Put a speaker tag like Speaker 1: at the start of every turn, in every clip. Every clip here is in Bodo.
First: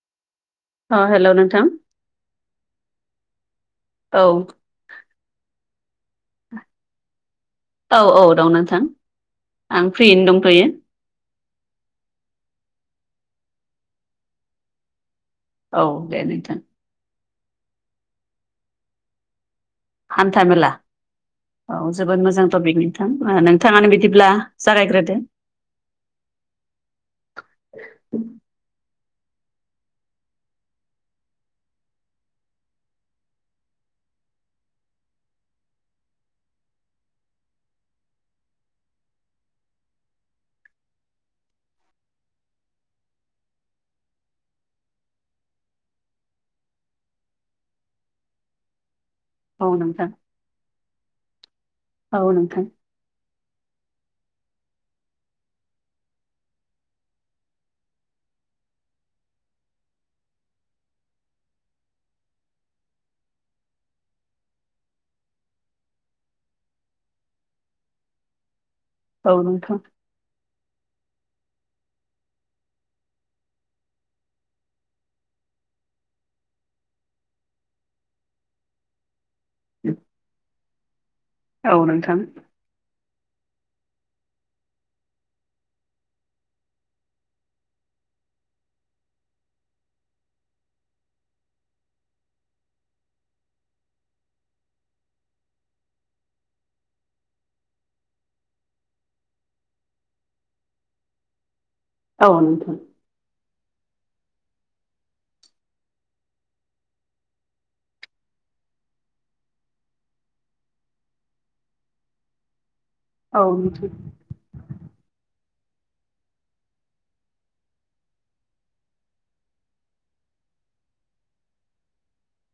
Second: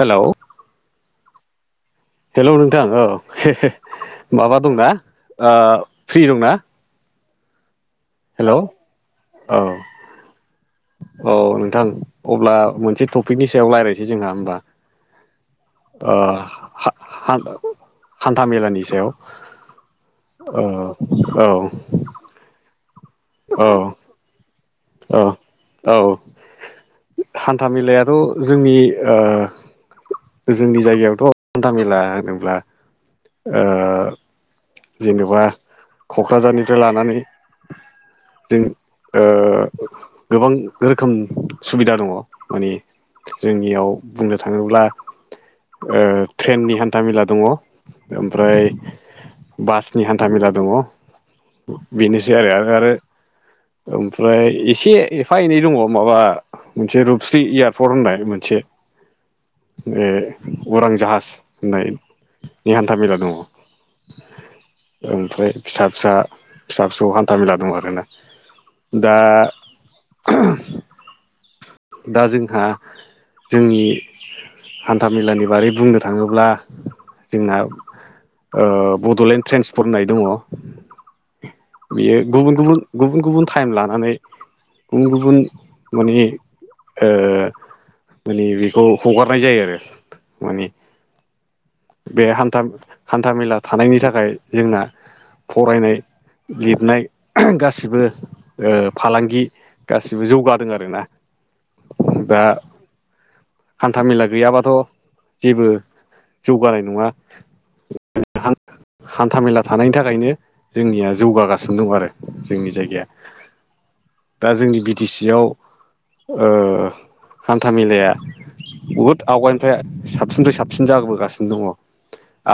Speaker 1: हेलौ
Speaker 2: अ हेलौ नोंथां
Speaker 1: हेलौ नोंथां औ
Speaker 2: औ
Speaker 1: माबा दंना ओ फ्रि दंना
Speaker 2: औ औ
Speaker 1: हेल'
Speaker 2: दं नोंथां
Speaker 1: औ
Speaker 2: आं फ्रियैनो दंथ'यो
Speaker 1: औ नोंथां अब्ला मोनसे थफि पिकनि सायाव रायज्लायसै जोंहा होमबा
Speaker 2: औ दे नोंथां
Speaker 1: हान हान्था मेलानि सायाव
Speaker 2: हान्था
Speaker 1: ओ
Speaker 2: मेला औ जोबोद मोजां टपिक नोंथां
Speaker 1: औ
Speaker 2: नोंथाङानो बिदिब्ला जागायग्रोदो
Speaker 1: औ औ हान्था मेलायाथ जोंनि ओ जोंनि जायगायावथ हान्था मेला होनोब्ला ओ जेनेबा कक्राझारनिफ्राय लानानै जों ओ गोबां रोखोम सुबिदा दङ मानि जोंनियाव बुंनो थांङोब्ला ओ ट्रेननि हान्थाामेला दङ ओमफ्राय
Speaker 2: औ
Speaker 1: बासनि
Speaker 2: नोंथां
Speaker 1: हान्था मेला दङ
Speaker 2: औ
Speaker 1: बेनोसै
Speaker 2: नोंथां
Speaker 1: आरो आरो ओमफ्राय एसे एफा एनै दङ माबा मोनसे रुपस्रि एयारपर्ट होननाय मोनसे बे उरां जाहाज होननाय नि हान्था मेला दङ ओमफ्राय फिसा फिसा फिसा फिसौ हान्था मेला दं आरोना दा
Speaker 2: औ
Speaker 1: [inaudible]
Speaker 2: नोंथां
Speaker 1: दा जोंहा जोंनि हान्था मेलानि बारै बुंनो थांङोब्ला जोंना ओ बडलेण्ड ट्रेन्सपर होननाय दङ
Speaker 2: औ
Speaker 1: बेयो
Speaker 2: नोंथां
Speaker 1: गुबुन गुबुन गुबुन गुबुन टाइम लानानै गुबुन गुबुन माने ओ माने बेखौ हगारनाय जायो आरो माने बे हान्था हान्थामेला थानायनि थाखाय जोंना फरायनाय लिरनाय गासिबो ओ फालांगि गासिबो जौगादों आरोना
Speaker 2: औ
Speaker 1: दा
Speaker 2: नोंथां
Speaker 1: हान्था मेला गैयाबाथ जेबो जौगानाय नङा [unintelligible] हान्था मेला थानायनि थाखायनो जोंनिया जौगागासिनो दं आरो जोंनि जायगायाव गैया
Speaker 2: औ नोंथां
Speaker 1: दा जोंनि बि टि सि आव ओ हान्था मेलाया बुहुद आवगायनिफ्राय साबसिननिफ्राय साबसिन जागोबोगासिनो दङ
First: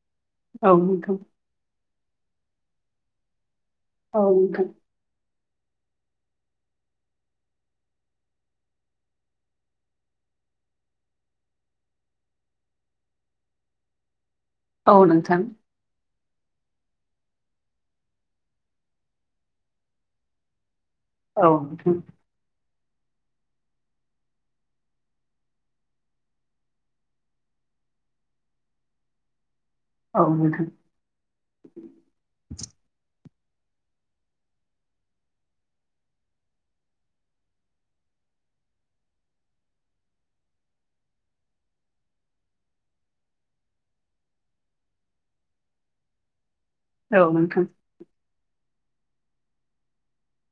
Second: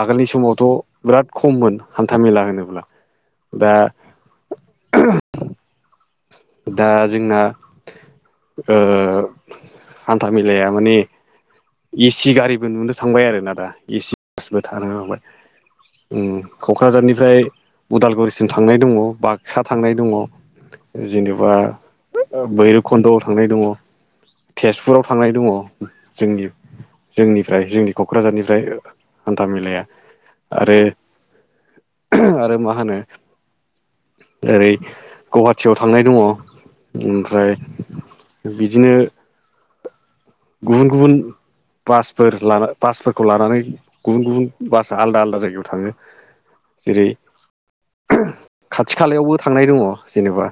Speaker 1: आगोलनि समावथ'
Speaker 2: औ नोंथां औ नोंथां
Speaker 1: बिराद खममोन हान्थामेला होनोब्ला दा-दा जोंना ओ हान्था मेलाया माने ए सि गारिबो नुनो थांबाय आरोना दा ए सि बासबो थानो
Speaker 2: औ
Speaker 1: हांबाय
Speaker 2: नोंथां
Speaker 1: ओम क'क्राझारनिफ्राय उदालगुरिसिम थांनाय दङ बाक्सा थांनाय दङ।
Speaker 2: औ
Speaker 1: जेनेबा
Speaker 2: नोंथां
Speaker 1: बैर कन्दआव थांनाय दङ तेजपुराव थांनाय दङ जोंनि जोंनिफ्राय जोंनि क'क्राझारनिफ्राय हान्था मेलाया
Speaker 2: औ नोंथां
Speaker 1: आरो आरो मा होनो ओरै गुवाहाटियाव थांनाय दङ ओमफ्राय बिदिनो गुबुन गुबुन बासफोर लाना बासफोरखौ लानानै गुबुन गुबुन बास आलदा आलदा जायगायाव थाङो। [inaudible] जेरै
Speaker 2: औ नोंथां
Speaker 1: खाथि खालायावबो थांनाय दङ जेनेबा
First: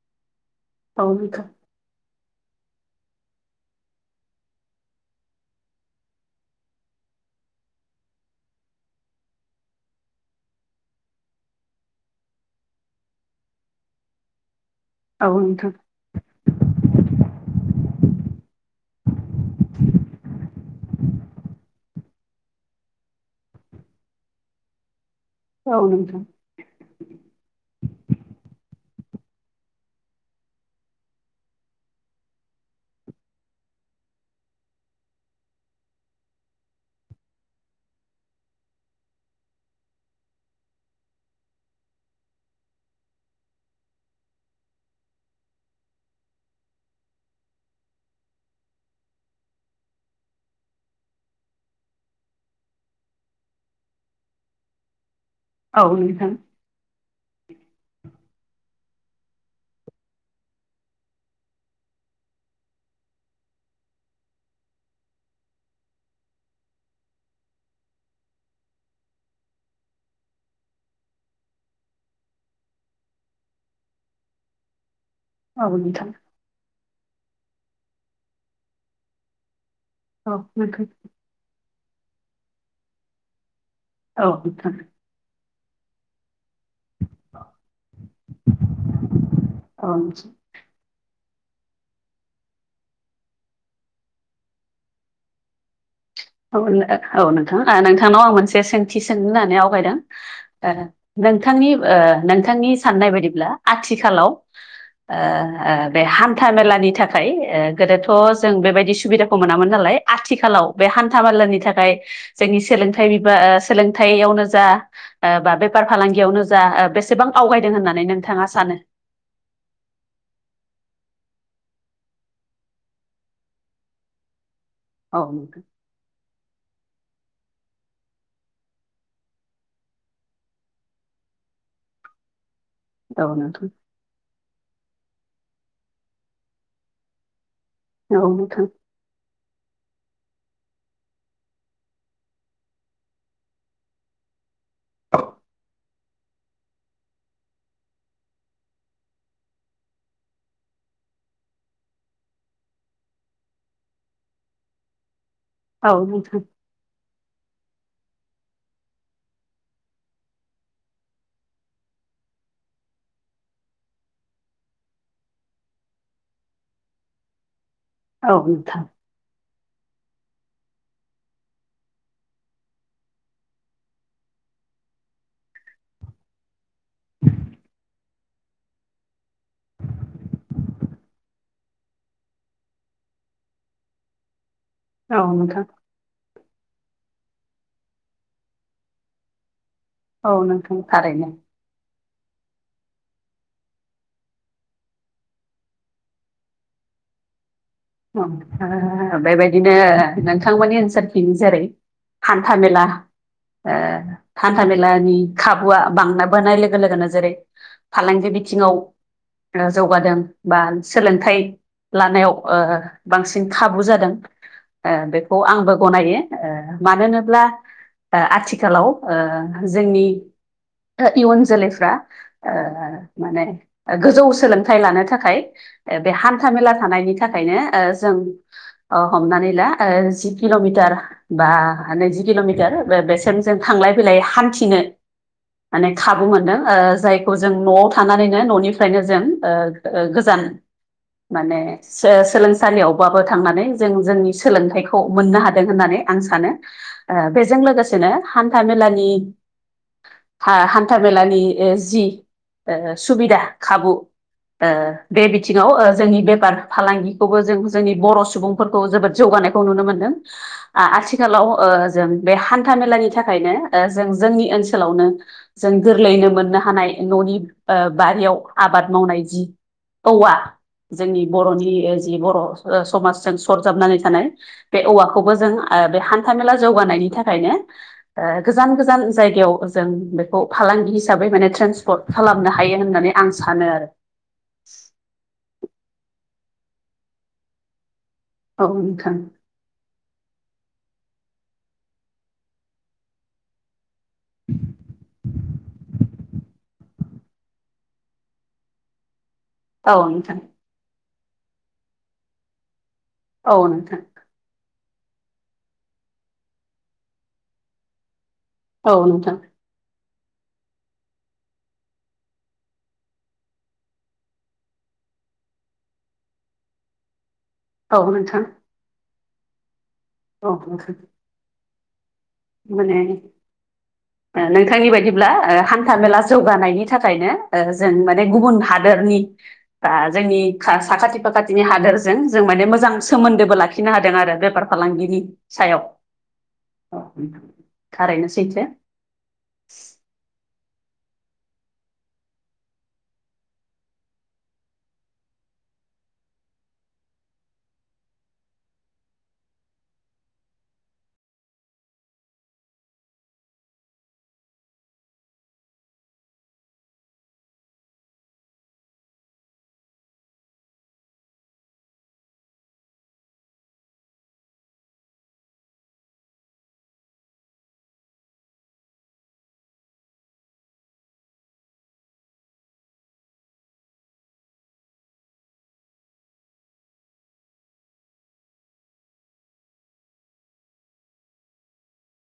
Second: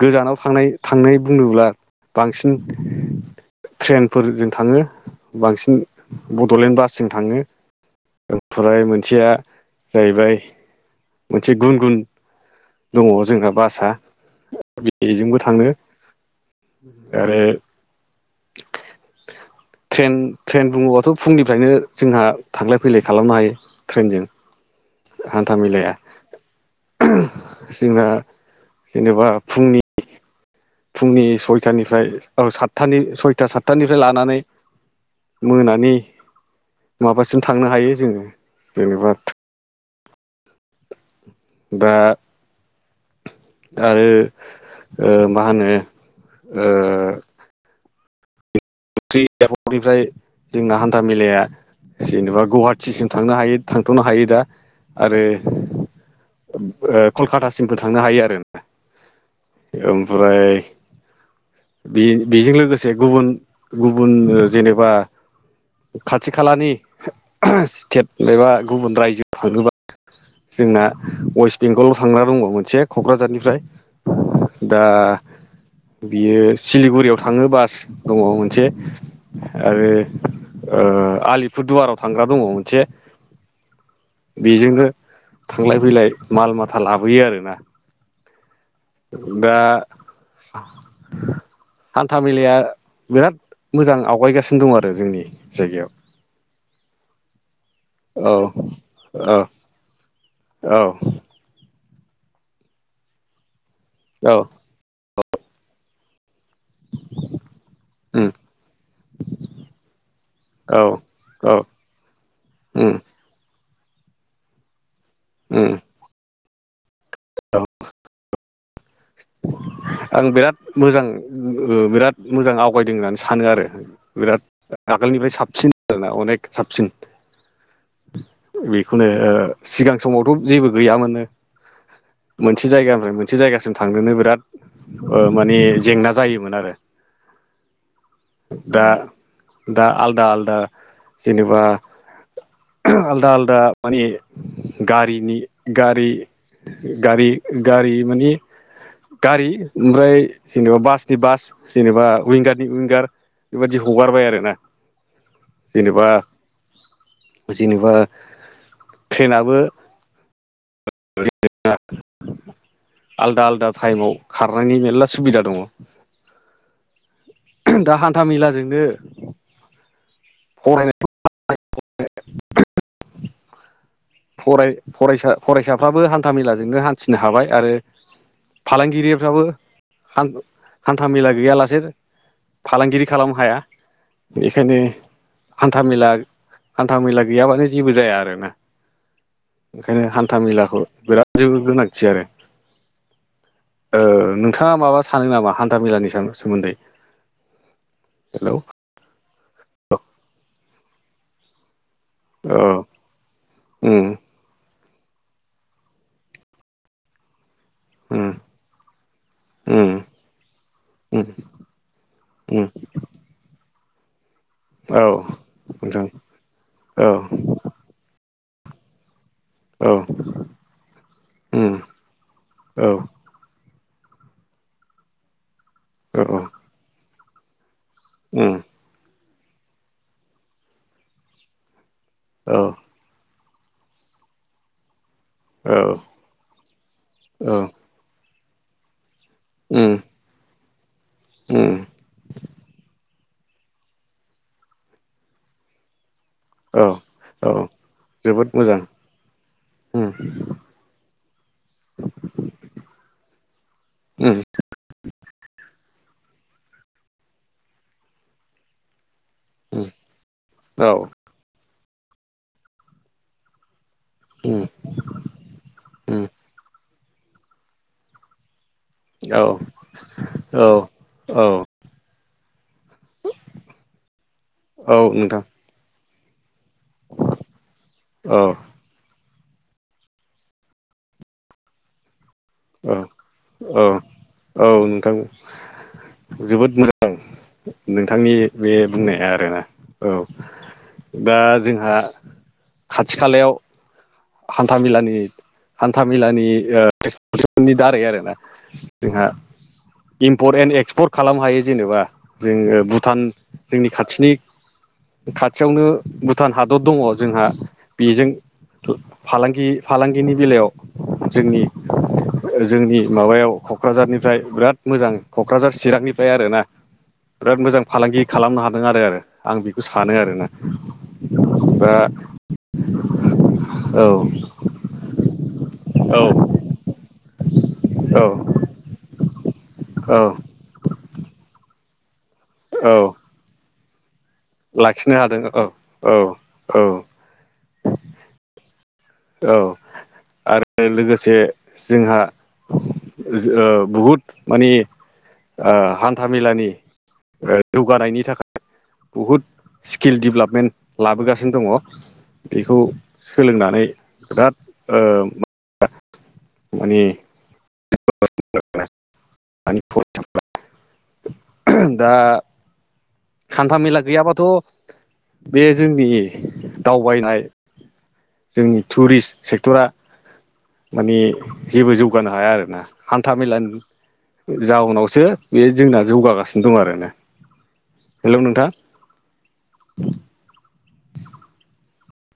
Speaker 1: गोजानाव थांनाय
Speaker 2: औ नोंथां औ
Speaker 1: थांनाय
Speaker 2: नोंथां
Speaker 1: बुंनोब्ला बांसिन ट्रेनफोरजों थाङो। बांसिन बड'लेण्ड बासजों थाङो ओमफ्राय मोनसेया जाहैबाय मोनसे गुन गुन दङ जोंना बासआ
Speaker 2: औ
Speaker 1: बेजोंबो थाङो
Speaker 2: नोंथां
Speaker 1: आरो ट्रेन ट्रेन बुंङोबाथ' फुंनिफ्रायनो जोंहा थांलाय फैलाय खालामनो हायो ट्रेनजों हान्था
Speaker 2: औ
Speaker 1: मेलाया
Speaker 2: नोंथां
Speaker 1: जोंना जेनेबा फुंनि फुंनि सयथानिफ्राय औ सातथानि सयथा सातथानिफ्राय लानानै मोनानि माबासिम थांनो हायो जोङो जेनेबा दा आरो ओ मा होनो ओ [unintelligible] फ्राय जोंना हान्था मेलाया जेनेबा गुवाहाटिसिम थांनो हायो थांथ'नो हायो दा आरो
Speaker 2: औ नोंथां
Speaker 1: ओ कलकातासिमबो थांनो हायो आरो ओमफ्राय बे-बेजों लोगोसे गुबुन गुबुन ओ जेनेबा खाथि खालानि स्टेट एबा गुबुन रायजोआव थांनोबा जोंना वेस्ट बेंगलाव थांग्रा दङ मोनसे क'क्राझारनिफ्राय दा
Speaker 2: औ नोंथां औ
Speaker 1: बियो सिलिगुरियाव थाङो बास दङ मोनसे आरो ओ आलिपुरदुवाराव थांग्रा दङ मोनसे
Speaker 2: औ नोंथां।
Speaker 1: बेजोंनो थांलाय फैलाय माल माथा लाबोयो आरोना? दा
Speaker 2: औ
Speaker 1: हान्था मेलाया बिराद मोजां आवगायगासिनो दं आरो जोंनि जायगायाव
Speaker 2: औ नोंथां नोंथांनाव
Speaker 1: औ
Speaker 2: आं मोनसे सोंथि सों
Speaker 1: औ
Speaker 2: होननानै आवगायदों ओ
Speaker 1: औ
Speaker 2: नोंथांनि ओ नोंथांनि साननाय बायदिब्ला आथिखालाव
Speaker 1: औ
Speaker 2: ओ बे हा हान्था मेलानि थाखाय गोदोथ'
Speaker 1: उम
Speaker 2: जों बेबायदि सुबिदाखौ मोनामोन नालाय आथिखालाव
Speaker 1: औ
Speaker 2: बे हान्था
Speaker 1: औ
Speaker 2: मालानि थाखाय जोंनि
Speaker 1: उम
Speaker 2: सोलोंथाइ बिबा सोलोंथायाइयावनो जा बा
Speaker 1: उम
Speaker 2: बेफार फालांगियावनो जा बेसेबां
Speaker 1: औ
Speaker 2: आवगायदों होननानै नोंथाङा सानो?
Speaker 1: [inaudible] आं बिराद मोजां बिराद मोजां आवगायदों होननानै सानो आरो बिराद।
Speaker 2: औ
Speaker 1: आगोलनिफ्राय
Speaker 2: नोंथां
Speaker 1: साबसिन आरोना अनेक साबसिन बेखौनो सिगां समावथ' जेबो गैयामोननो मोनसे जायगानिफ्राय मोनसे जायगासिम थांनोनो बिराद माने जेंना जायोमोन आरो
Speaker 2: औ नोंथां
Speaker 1: दा दा आलदा आलदा जेनेबा आलदा आलदा मानिे गारिनि गारि गारि गारि माने गारि ओमफ्राय जेनेबा बासनि बास जेनेबा उइंगारनि उइंगार बेबादि हगारबाय आरोना
Speaker 2: औ,
Speaker 1: जेनेबा जेनेबा ट्रेनाबो [unintelligible] आलदा आलदा टाइमाव खारनायनि मेलला सुबिदा दङ। दा हान्था
Speaker 2: औ नोंथां औ
Speaker 1: मेलाजोंनो
Speaker 2: नोंथां
Speaker 1: [unintelligible] फरायसाफ्राबो हान्था मेलाजोंनो हान्थिनो हाबाय आरो फालांगिरिफ्राबो हान्था मेला गैयालासे फालांगिरि खालामनो हाया बे बेखायनो
Speaker 2: औ नोंथां
Speaker 1: हान्था मेला हान्था मेला गैयाबानो जेबो जाया आरोना ओंखायनो
Speaker 2: औ
Speaker 1: हान्था
Speaker 2: नोंथां
Speaker 1: मेलाखौ
Speaker 2: थारैनो
Speaker 1: बिराद गोनांथि आरो नोंथाङा माबा सानो नामा हान्थाामेलानि सोमोन्दै? हेलौ
Speaker 2: बेबायदिनो नोंथांमोननि नसार फिनो जेरै हान्था
Speaker 1: औ
Speaker 2: मेला
Speaker 1: उम
Speaker 2: थान्था मेला खाबुआ बांना बोनाय लोगो लोगोनो जेरै,
Speaker 1: उम
Speaker 2: फालांगि बिथिङाव
Speaker 1: उम
Speaker 2: जौगादों बा
Speaker 1: उम
Speaker 2: सोलोंथाइ लानायाव
Speaker 1: उम
Speaker 2: बांसिन खाबु जादों।
Speaker 1: औ
Speaker 2: बेखौ आंबो
Speaker 1: नोंथां
Speaker 2: गनायो
Speaker 1: औ
Speaker 2: मानो होनोब्ला आथिखाल आथिखालाव, जोंनि इयुन
Speaker 1: उम
Speaker 2: जोलैफ्रा
Speaker 1: औ
Speaker 2: माने गोजौ सोलोंथाइ लानो थाखाय बे
Speaker 1: औ
Speaker 2: हान्था मेला थानायनि थाखायनो जों
Speaker 1: उम
Speaker 2: हमनानै ला जि किल'मिटार बा नैजि
Speaker 1: औ
Speaker 2: किल'मिटार [unintelligible] जों थांलाय फैलाय हान्थिनो
Speaker 1: औ
Speaker 2: माने खाबु मोनदों जायखौ जों न'आव थानानैनो न'निफ्रायनो जों
Speaker 1: उम
Speaker 2: गोजान माने
Speaker 1: उम
Speaker 2: सोलोंसालियावबाबो थांनानै जों जोंनि सोलोंथाइखौ मोननो हादों होननानै आं सानो
Speaker 1: औ औ
Speaker 2: बेजों लोगोसेनो
Speaker 1: जोबोद
Speaker 2: हान्था
Speaker 1: मोजां
Speaker 2: मेलानि
Speaker 1: उम
Speaker 2: हान्थ मेलानि जि सुबिदा खाबु
Speaker 1: उम
Speaker 2: बे बिथिङाव जोंनि बेफार फालांगिखौबो जों जोंनि बर' सुबुंफोरखौ जोबोद जौगानायखौ नुनो
Speaker 1: उम
Speaker 2: मोनदों
Speaker 1: औ
Speaker 2: आथिखालाव जों बे हान्था मेलानि थाखायनो जों जोंनि
Speaker 1: उम
Speaker 2: ओनसोलावनो जों
Speaker 1: उम
Speaker 2: गोरलैयैनो मोननो हानाय न'नि बारियाव आबाद मावनाय
Speaker 1: औ
Speaker 2: जि औवा
Speaker 1: औ
Speaker 2: जोंनि
Speaker 1: औ
Speaker 2: बर'नि जि बर' समाजजों सरजाबनानै थानाय बे
Speaker 1: औ
Speaker 2: औवाखौबो
Speaker 1: नोंथां
Speaker 2: जों बे हान्था मेला जौगानायनि थाखायनो
Speaker 1: औ
Speaker 2: गोजान गोजान जायगायाव जों बेखौ फालांगि हिसाबै माने ट्रेन्सपर्ट खालामनो हायो
Speaker 1: औ
Speaker 2: होननानै आं सानो
Speaker 1: औ
Speaker 2: आरो।
Speaker 1: औ नोंथां जोबोद मोजां नोंथांनि
Speaker 2: औ
Speaker 1: बे
Speaker 2: नोंथां
Speaker 1: बुंनाया आरोना औ दा जोंहा खाथि खालायाव हान्था मेलानि हान्था मेलानि नि दारै आरो ना जोंहा
Speaker 2: औ नोंथां
Speaker 1: इमपर्ट एन्ड एक्सपर्ट खालामनो हायो जेनेबा जोङो भुटान
Speaker 2: औ
Speaker 1: जोंनि
Speaker 2: नोंथां
Speaker 1: खाथिनि खाथियावनो भुटान हादर दङ जोंहा बेजों
Speaker 2: औ नोंथां
Speaker 1: फालांगि फालांगिनि बेलायाव जोंनि जोंनि माबायाव कक्राझारनिफ्राय बिराद मोजां कक्राझार चिरांनिफ्राय आरोना बिराद मोजां
Speaker 2: औ
Speaker 1: फालांगि
Speaker 2: नोंथां
Speaker 1: खालामनो हादों आरो आरो आं बेखौ सानो आरोना
Speaker 2: औ नोंथां
Speaker 1: दा
Speaker 2: माने
Speaker 1: औ
Speaker 2: नोंथांनि बायदिब्ला हान्था मेला
Speaker 1: औ
Speaker 2: जौगानायनि थाखायनो जों
Speaker 1: औ
Speaker 2: माने गुबुन हादोरनि
Speaker 1: औ
Speaker 2: जोंनि साखाथि फाखाथिनि हादोरजों जों माने मोजां
Speaker 1: औ
Speaker 2: सोमोन्दोबो लाखि खिनो हादों आरो बेफार
Speaker 1: लाखिनो
Speaker 2: फालांगिनि
Speaker 1: हादों औ
Speaker 2: सायाव
Speaker 1: औ औ
Speaker 2: थारैनो सैते ।
Speaker 1: औ आरो लोगोसे जोंहा ओ बहुद माने ओ हान्था मेलानि जौगानायनि थाखाय बहुद स्किल डेभेलपमेन्ट लाबोगासिनो दङ बेखौ सोलोंनानै बिराद ओ मानि [unintelligible] दा हान्था मेला गैयाबाथ बे जोंनि दावबायनाय जोंनि टुरिस्ट सेक्टरा माने जेबो जौगानो हाया आरोना हान्था मेलानि जाउनावसो बे जोंना जौगागासिनो दं आरोना । हेलौ नोंथां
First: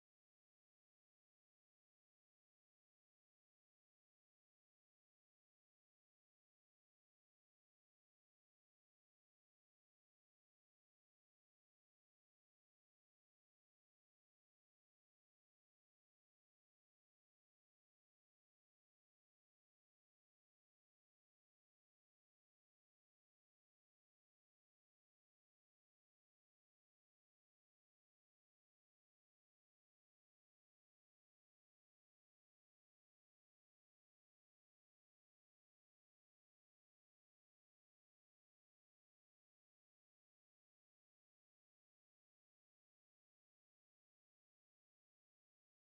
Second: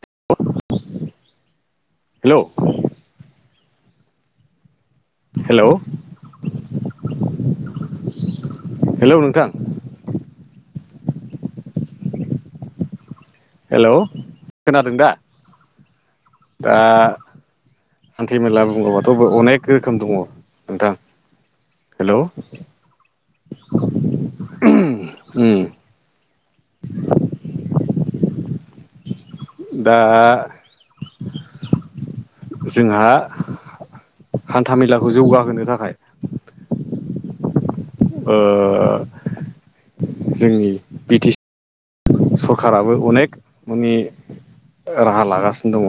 Speaker 1: औ हेलौ हेलौ हेलौ नोंथां हेलौ खोनादों दा दा हान्थि मेला बुंङोबाथ अनेक रोखोम दङ नोंथां हेलौ [inaudible] दा जोंहा हान्था मेलाखौ जौगाहोनो थाखाय ओ जोंनि बि टि सि सरखाराराबो अनेक मानि राहा लागासिनो दङ